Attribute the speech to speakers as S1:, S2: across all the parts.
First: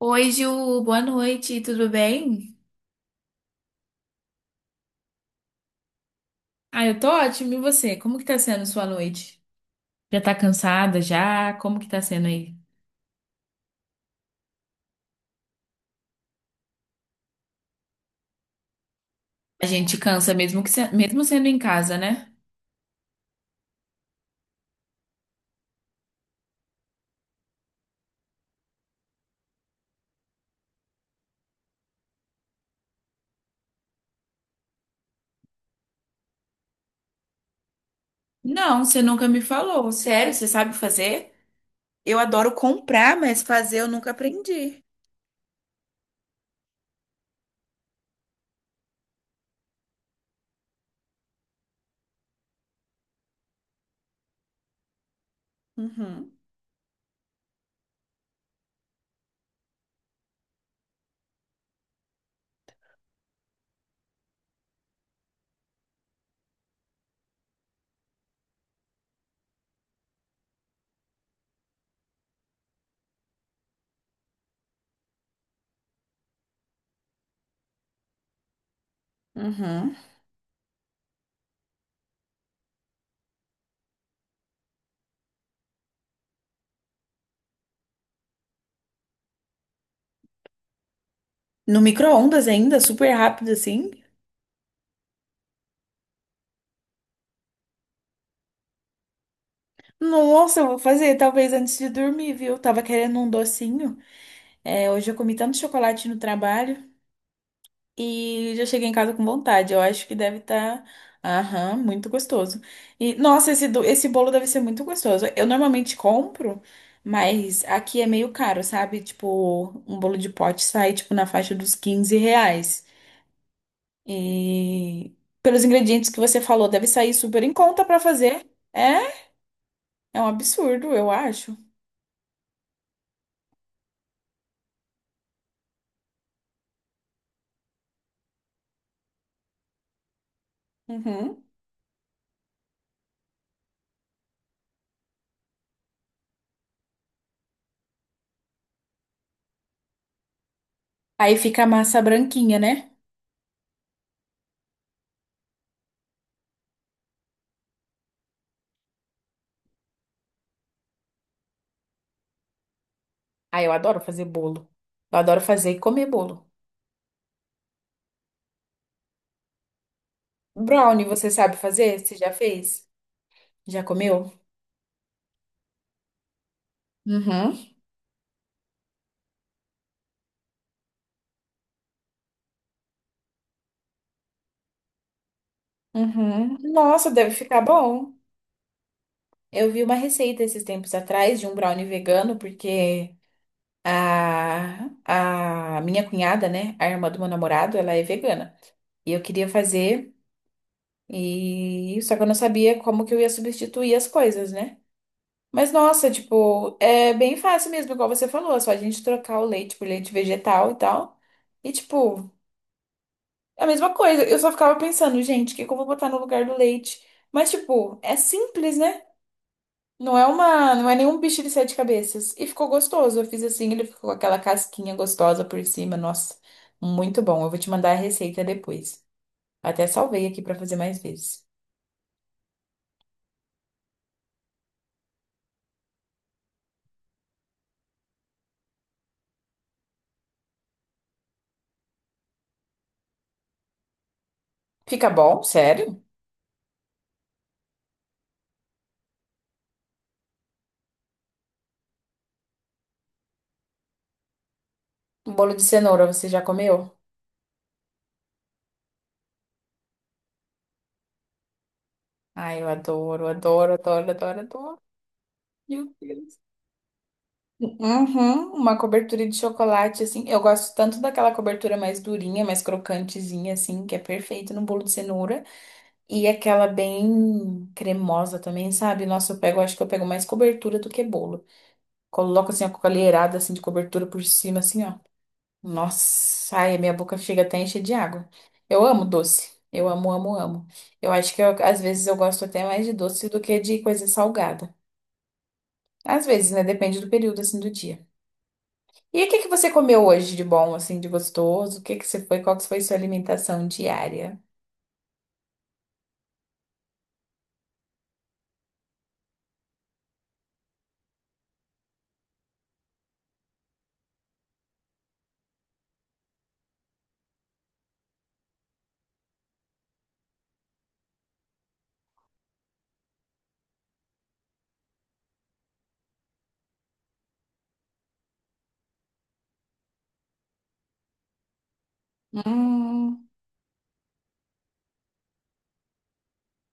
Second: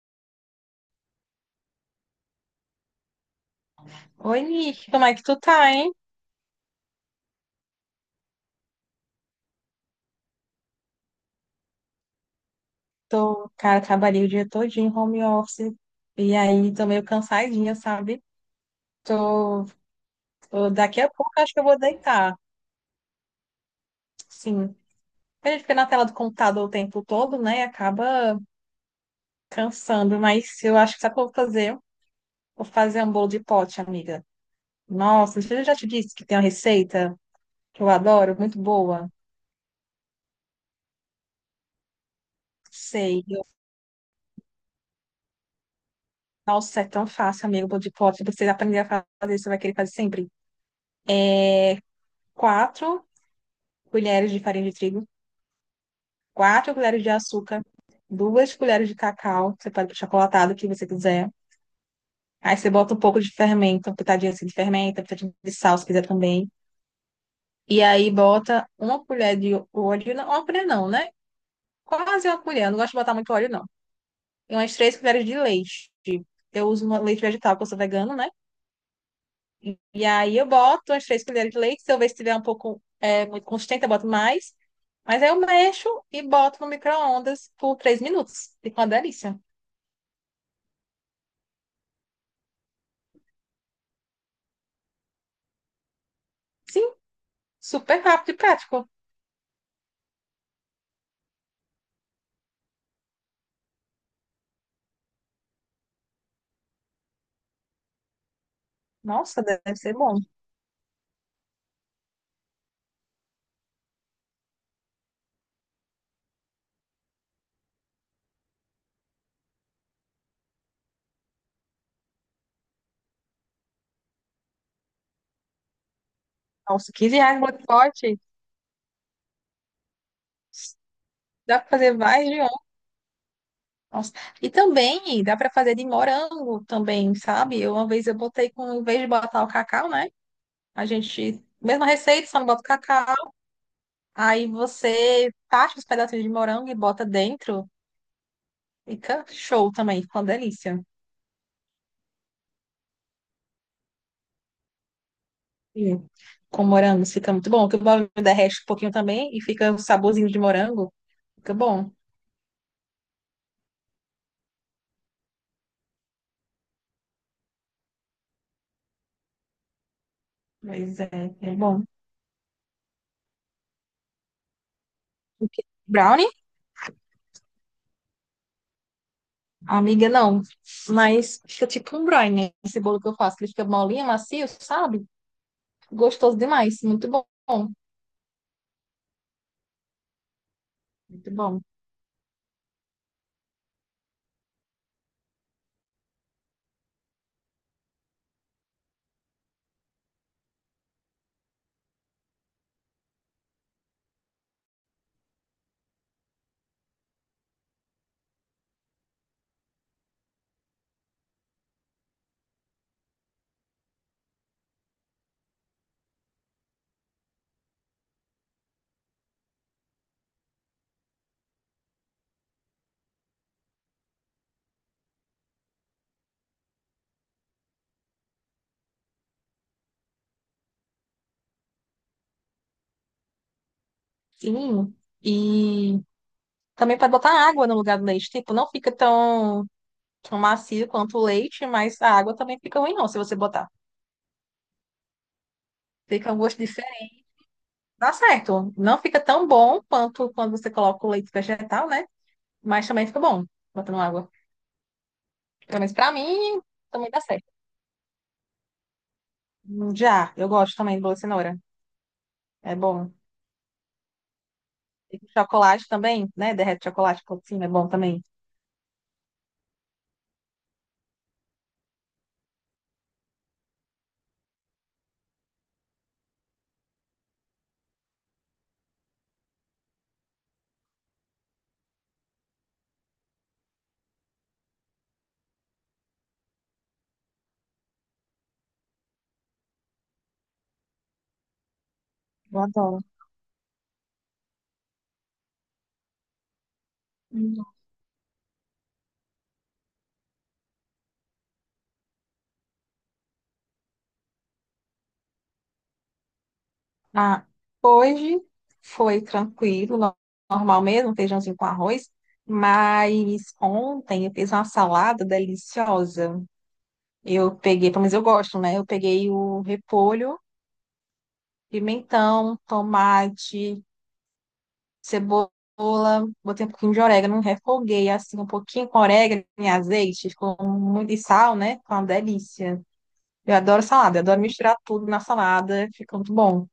S1: Oi, Ju, boa noite, tudo bem?
S2: Oi, Nick, como é que tu tá, hein?
S1: Ah, eu tô ótimo, e você? Como que tá sendo sua noite? Já tá cansada já? Como que tá sendo aí?
S2: Tô, cara, trabalhei o dia todinho em home office e aí tô meio cansadinha, sabe? Tô,
S1: A gente cansa mesmo
S2: tô,
S1: que se-
S2: daqui a
S1: mesmo
S2: pouco
S1: sendo
S2: acho
S1: em
S2: que eu vou
S1: casa, né?
S2: deitar. Sim. A gente fica na tela do computador o tempo todo, né? E acaba cansando, mas eu acho que sabe o que eu vou fazer? Vou fazer um bolo de pote, amiga. Nossa, não, eu já te disse que tem uma receita que eu adoro, muito
S1: Não, você
S2: boa.
S1: nunca me falou. Sério, você sabe fazer? Eu adoro comprar,
S2: Sei.
S1: mas
S2: Eu,
S1: fazer eu nunca aprendi.
S2: nossa, é tão fácil, amigo, bolo de pote. Você aprender a fazer, você vai querer fazer sempre. 4 colheres de farinha de trigo.
S1: Uhum,
S2: 4 colheres de açúcar, 2 colheres de cacau, você pode pôr chocolatado, o que você quiser. Aí você bota um pouco de fermento, uma pitadinha assim de fermento, uma pitadinha de sal, se quiser também. E aí bota uma colher de óleo, não, uma colher não, né? Quase uma colher, eu não gosto de botar muito óleo, não. E umas 3 colheres de leite. Eu uso uma leite vegetal, porque eu sou vegano, né? E,
S1: uhum.
S2: e aí eu boto umas 3 colheres de leite, se eu ver se tiver um pouco muito consistente, eu boto mais. Mas aí eu mexo e boto no micro-ondas por 3 minutos. Fica uma delícia.
S1: No micro-ondas ainda, super rápido assim.
S2: Sim, super rápido e prático.
S1: Nossa, eu vou fazer talvez antes de dormir, viu? Tava querendo um docinho. É, hoje eu comi tanto chocolate no trabalho. E já cheguei em casa com
S2: Nossa,
S1: vontade.
S2: deve
S1: Eu
S2: ser
S1: acho que
S2: bom.
S1: deve estar, aham, muito gostoso. E nossa, esse bolo deve ser muito gostoso. Eu normalmente compro, mas aqui é meio caro, sabe? Tipo, um bolo de pote sai tipo na faixa dos 15 reais. E pelos ingredientes que você falou, deve
S2: Nossa,
S1: sair
S2: R$ 15
S1: super
S2: no
S1: em conta pra
S2: pote.
S1: fazer. É, é um absurdo, eu acho.
S2: Dá pra fazer mais de um. Nossa. E também dá pra fazer de morango também, sabe? Eu, uma vez eu botei com, em vez de botar o cacau, né? A
S1: Uhum.
S2: gente. Mesma receita, só não bota o cacau. Aí você tacha os pedacinhos de morango e bota dentro. Fica show também, fica uma delícia.
S1: Aí fica a massa branquinha, né?
S2: E com morango fica muito bom. Que o morango derrete um pouquinho também e fica um saborzinho de morango. Fica bom.
S1: Ah, eu adoro fazer bolo. Eu adoro fazer e comer bolo.
S2: Mas
S1: Brownie, você
S2: é,
S1: sabe
S2: é bom.
S1: fazer? Você já fez? Já comeu?
S2: Brownie?
S1: Uhum,
S2: Amiga, não. Mas fica tipo um brine, né? Esse bolo que eu faço, que ele fica molinho, macio, sabe? Gostoso
S1: uhum.
S2: demais. Muito
S1: Nossa,
S2: bom.
S1: deve ficar bom. Eu vi uma receita esses tempos
S2: Muito
S1: atrás de um
S2: bom.
S1: brownie vegano, porque a minha cunhada, né, a irmã do meu namorado, ela é vegana. E eu queria fazer, e só que eu não sabia como que eu ia substituir as coisas, né? Mas nossa, tipo, é bem fácil mesmo, igual você falou, é só a gente trocar o leite por leite vegetal e tal. E tipo, é a mesma coisa. Eu só ficava pensando, gente, o que que eu vou botar no lugar do leite? Mas, tipo, é simples, né? Não é nenhum bicho de sete cabeças. E ficou gostoso. Eu fiz assim, ele ficou com aquela casquinha gostosa por cima. Nossa, muito bom. Eu vou te mandar a receita depois. Até salvei aqui pra fazer mais vezes.
S2: Fininho. E também pode botar água no lugar do leite. Tipo, não fica tão, tão macio quanto o leite, mas a água também fica ruim, não, se você botar.
S1: Fica bom? Sério?
S2: Fica um gosto diferente. Dá certo. Não fica tão bom quanto quando você coloca o leite vegetal, né? Mas também fica bom botando água.
S1: Um bolo de
S2: Pelo menos
S1: cenoura,
S2: pra
S1: você já
S2: mim,
S1: comeu?
S2: também dá certo. Já, eu gosto também de bolo de cenoura.
S1: Ai, eu
S2: É bom.
S1: adoro, adoro, adoro, adoro, adoro.
S2: E
S1: Meu
S2: chocolate também,
S1: Deus.
S2: né? Derrete chocolate por cima, é bom também.
S1: Uhum, uma cobertura de chocolate, assim. Eu gosto tanto daquela cobertura mais durinha, mais crocantezinha, assim, que é perfeito no bolo de cenoura. E aquela bem cremosa também, sabe? Nossa, eu pego, acho que eu pego mais cobertura do que bolo. Coloco, assim, a colherada, assim, de cobertura por cima, assim, ó. Nossa, ai, a minha boca chega até a encher de água. Eu amo doce. Eu amo, amo, amo. Eu acho que às vezes eu gosto
S2: Eu
S1: até mais de
S2: adoro.
S1: doce do que de coisa salgada. Às vezes, né? Depende do período, assim,
S2: Hum.
S1: do dia. E o que que você comeu hoje de bom, assim, de gostoso? O que que você foi? Qual que foi sua alimentação diária?
S2: Ah, hoje foi tranquilo, normal mesmo, feijãozinho com arroz. Mas ontem eu fiz uma salada deliciosa. Eu peguei, pelo menos eu gosto, né? Eu peguei o repolho, pimentão, tomate, cebola, botei um pouquinho de orégano, refoguei assim um pouquinho com orégano e azeite, ficou muito e sal, né? Ficou uma delícia.
S1: Hum,
S2: Eu adoro salada, eu adoro misturar tudo na salada, fica muito bom.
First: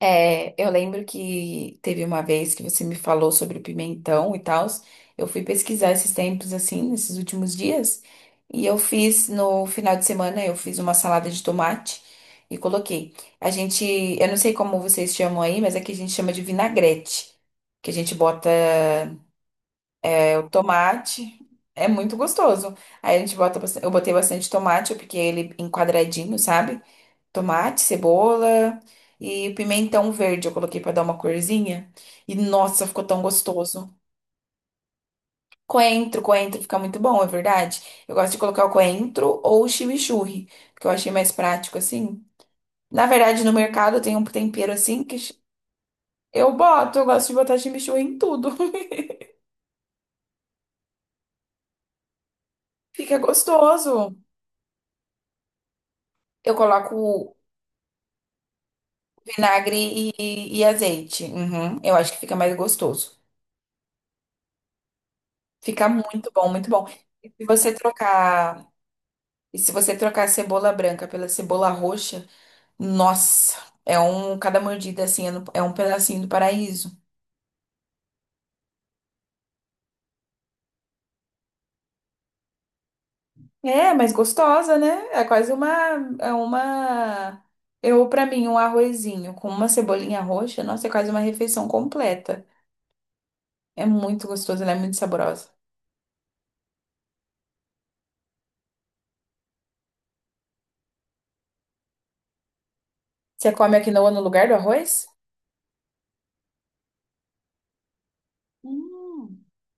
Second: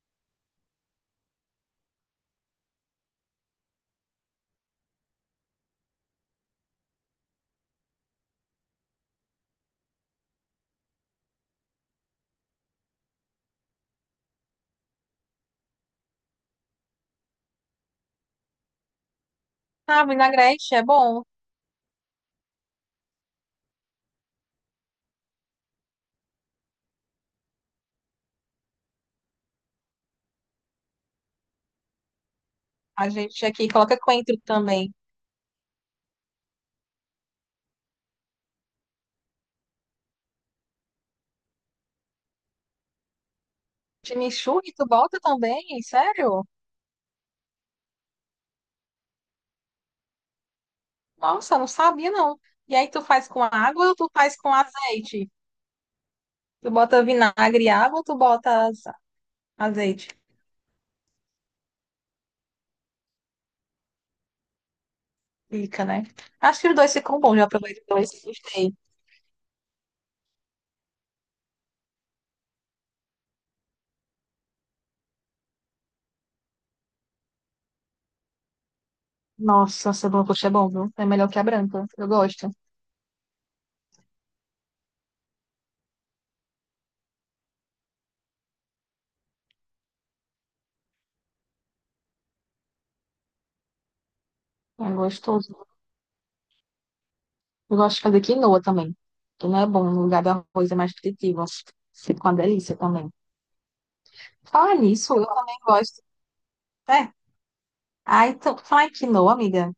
S1: É, eu lembro que teve uma vez que você me falou sobre o pimentão e tal. Eu fui pesquisar esses tempos, assim, nesses últimos dias. E eu fiz, no final de semana, eu fiz uma salada de tomate e coloquei. A gente, eu não sei como vocês chamam aí, mas aqui a gente chama de vinagrete. Que a gente bota.
S2: Ah,
S1: É o
S2: vinagrete é bom.
S1: tomate. É muito gostoso. Aí a gente bota, eu botei bastante tomate, eu piquei ele em quadradinho, sabe? Tomate, cebola e pimentão verde eu coloquei pra dar uma corzinha. E nossa, ficou
S2: A
S1: tão
S2: gente aqui
S1: gostoso.
S2: coloca coentro também.
S1: Coentro, coentro fica muito bom, é verdade. Eu gosto de colocar o coentro ou o chimichurri, que eu achei mais prático assim. Na verdade, no mercado tem um tempero
S2: Chimichurri, tu
S1: assim
S2: bota também? Sério?
S1: eu boto, eu gosto de botar chimichurri em tudo.
S2: Nossa, não sabia não. E aí tu
S1: Fica
S2: faz com água ou tu
S1: gostoso.
S2: faz com azeite?
S1: Eu
S2: Tu bota
S1: coloco
S2: vinagre e água ou tu bota
S1: vinagre
S2: azeite?
S1: e azeite. Uhum. Eu acho que fica mais gostoso.
S2: Fica,
S1: Fica
S2: né?
S1: muito bom,
S2: Acho
S1: muito
S2: que os
S1: bom.
S2: dois ficam
S1: E
S2: bons,
S1: se
S2: já
S1: você
S2: provei os dois,
S1: trocar,
S2: gostei.
S1: e se você trocar a cebola branca pela cebola roxa, nossa, cada mordida assim é um pedacinho do paraíso.
S2: Nossa, cebola roxa é bom, viu? É melhor que a branca, eu gosto.
S1: É, mas gostosa, né? É uma, eu pra mim um arrozinho com uma cebolinha roxa, nossa, é quase uma refeição completa. É muito gostoso, ela é
S2: É
S1: muito saborosa.
S2: gostoso. Eu gosto de fazer quinoa também. Quinoa é bom, no lugar do arroz é mais nutritivo. Fica uma delícia também.
S1: Você come a quinoa no lugar do
S2: Falar
S1: arroz?
S2: nisso, eu também gosto. É. Aí, tu fala em quinoa,
S1: Hum,
S2: amiga.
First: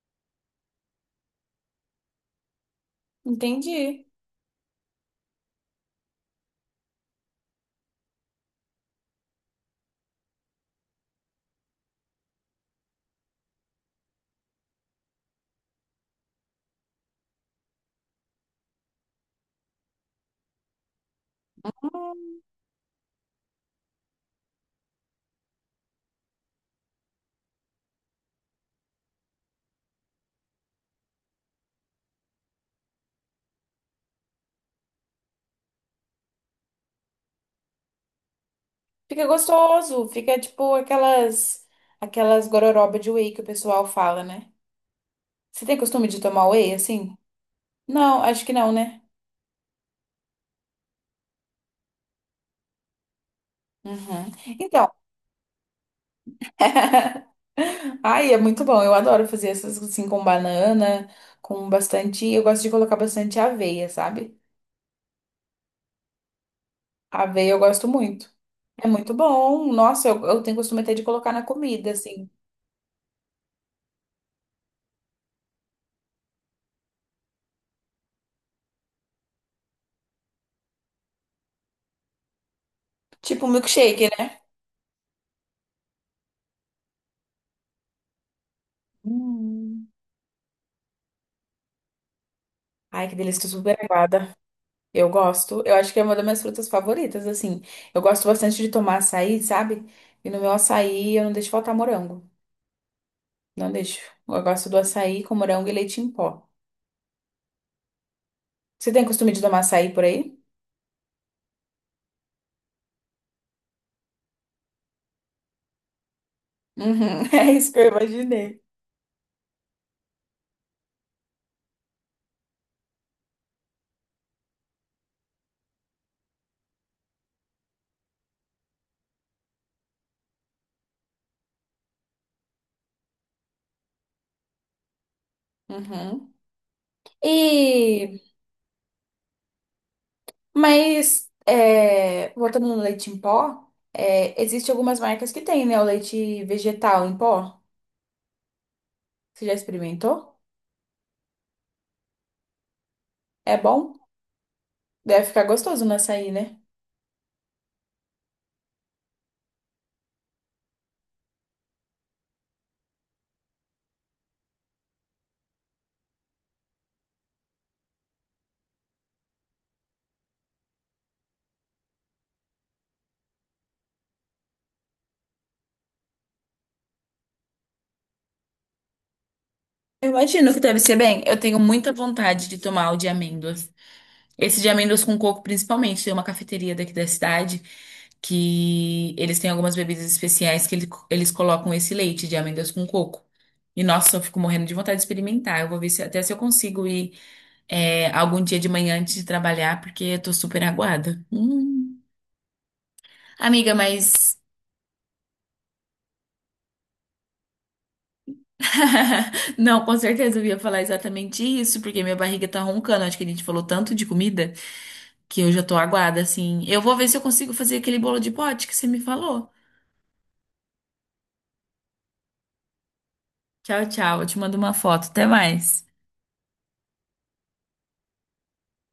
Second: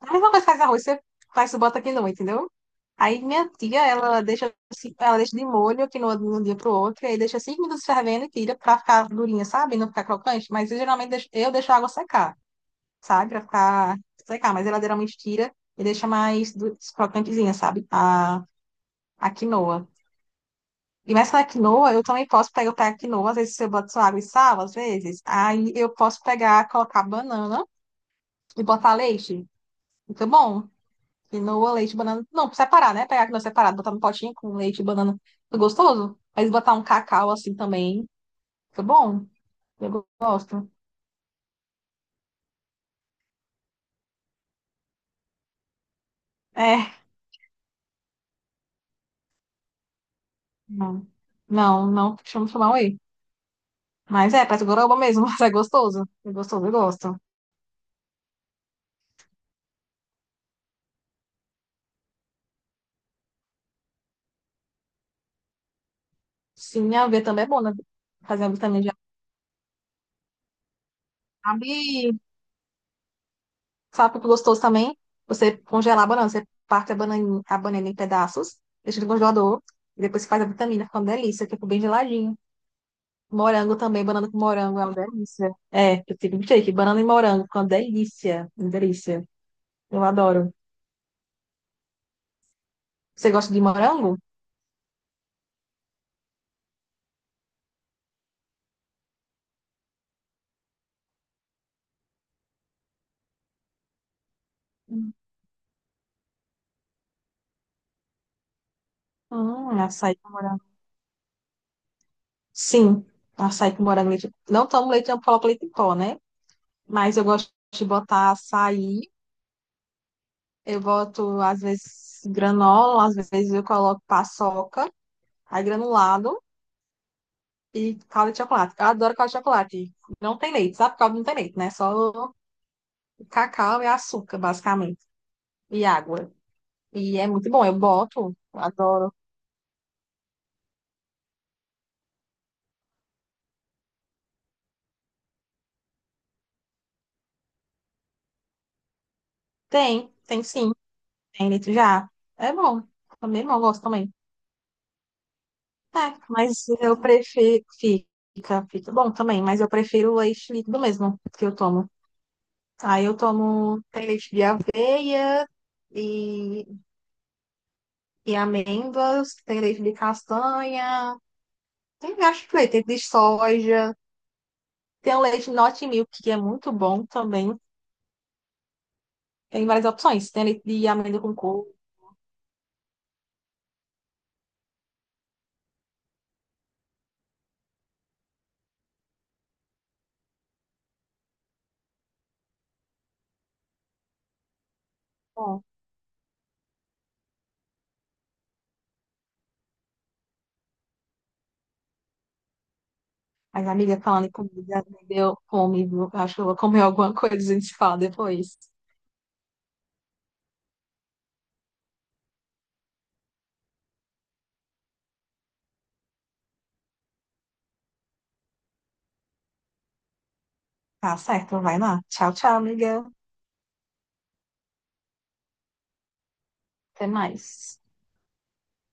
S2: Aí, uma vez faz arroz, você faz, você bota quinoa, entendeu? Aí, minha tia,
S1: entendi.
S2: ela deixa, ela deixa de molho a quinoa de um dia pro outro, e aí deixa 5 minutos fervendo e tira pra ficar durinha, sabe? Não ficar crocante. Mas eu geralmente deixo, eu deixo a água secar, sabe? Pra ficar secar. Mas ela geralmente tira e deixa mais crocantezinha, sabe? A quinoa. E mas na quinoa, eu também
S1: Hum,
S2: posso pegar, eu pego quinoa, às vezes eu boto só água e sal, às vezes. Aí eu posso pegar, colocar banana e botar leite. Fica bom. Quinoa, leite, banana. Não, separar, né? Pegar a quinoa separada, botar no potinho com leite e banana. Fica gostoso. Mas botar um cacau assim também. Fica bom.
S1: Fica gostoso,
S2: Eu
S1: fica
S2: gosto.
S1: tipo aquelas gororoba de whey que o pessoal fala, né? Você tem costume de tomar whey
S2: É.
S1: assim? Não, acho que não, né?
S2: Não, não, não chamar whey.
S1: Uhum.
S2: Mas é, parece
S1: Então,
S2: gororoba mesmo, mas é gostoso. É gostoso, eu gosto.
S1: ai, é muito bom. Eu adoro fazer essas assim com banana, com bastante. Eu gosto de colocar bastante aveia, sabe?
S2: Sim, a aveia também é
S1: Aveia eu
S2: bom, né?
S1: gosto muito.
S2: Fazer a vitamina
S1: É
S2: de
S1: muito bom. Nossa, eu tenho costume até de colocar na comida,
S2: amendoim.
S1: assim.
S2: Sabe o que é gostoso também? Você congelar a banana. Você parte a bananinha, a banana em pedaços, deixa no congelador, e depois você faz a vitamina, fica uma delícia, fica bem geladinho.
S1: Tipo um
S2: Morango também,
S1: milkshake,
S2: banana com
S1: né?
S2: morango é uma delícia. É, eu tive um shake, banana e morango, fica uma delícia, uma delícia.
S1: Hum.
S2: Eu adoro.
S1: Ai, que
S2: Você
S1: delícia, tô
S2: gosta de
S1: super
S2: morango?
S1: aguada. Eu gosto. Eu acho que é uma das minhas frutas favoritas, assim. Eu gosto bastante de tomar açaí, sabe? E no meu açaí eu não deixo faltar morango. Não deixo. Eu gosto do açaí com morango e leite em pó. Você tem costume de tomar açaí por
S2: Açaí com
S1: aí?
S2: morango. Sim, açaí com morango. Não tomo leite, eu coloco leite em pó, né? Mas
S1: Uhum,
S2: eu
S1: é
S2: gosto
S1: isso que
S2: de
S1: eu
S2: botar
S1: imaginei.
S2: açaí, eu boto, às vezes, granola, às vezes eu coloco paçoca. Aí granulado e calda de chocolate. Eu adoro calda de chocolate. Não tem leite, sabe? Calda não tem leite, né? Só cacau e açúcar, basicamente. E água.
S1: Uhum.
S2: E é muito bom. Eu
S1: E,
S2: boto, adoro.
S1: mas, é, voltando no leite em pó, é, existe algumas marcas que tem, né? O leite vegetal em pó. Você já
S2: Tem,
S1: experimentou?
S2: tem sim. Tem leite já. É bom. Também
S1: É
S2: bom, gosto
S1: bom?
S2: também.
S1: Deve ficar gostoso no
S2: É,
S1: açaí, né?
S2: mas eu prefiro. Fica, bom também, mas eu prefiro o leite líquido mesmo que eu tomo. Aí eu tomo tem leite de aveia e, e amêndoas, tem leite de castanha. Tem vários leites, tem de soja, tem o leite Not Milk, que é muito bom também. Tem várias
S1: Eu
S2: opções. Tem
S1: imagino que
S2: leite
S1: deve
S2: de
S1: ser
S2: amêndoa
S1: bem.
S2: com
S1: Eu tenho
S2: coco.
S1: muita vontade de tomar o de amêndoas. Esse de amêndoas com coco, principalmente. Tem uma cafeteria daqui da cidade que eles têm algumas bebidas especiais eles colocam esse leite de amêndoas com coco. E nossa, eu fico morrendo de vontade de experimentar.
S2: Bom,
S1: Eu vou ver se, até se eu consigo ir é, algum dia de manhã antes de trabalhar, porque eu tô super aguada. Hum.
S2: as
S1: Amiga,
S2: amigas falando em
S1: mas.
S2: comida, me deu fome, viu? Acho que eu vou comer alguma coisa, e a gente se fala depois.
S1: Não, com certeza eu ia falar exatamente isso, porque minha barriga tá roncando. Acho que a gente falou tanto de comida que eu já tô aguada, assim. Eu vou ver se eu consigo fazer aquele bolo de pote que você me falou.
S2: Tá certo, vai lá. Tchau, tchau, amiga.
S1: Tchau, tchau. Eu te mando uma foto. Até mais.
S2: Até mais.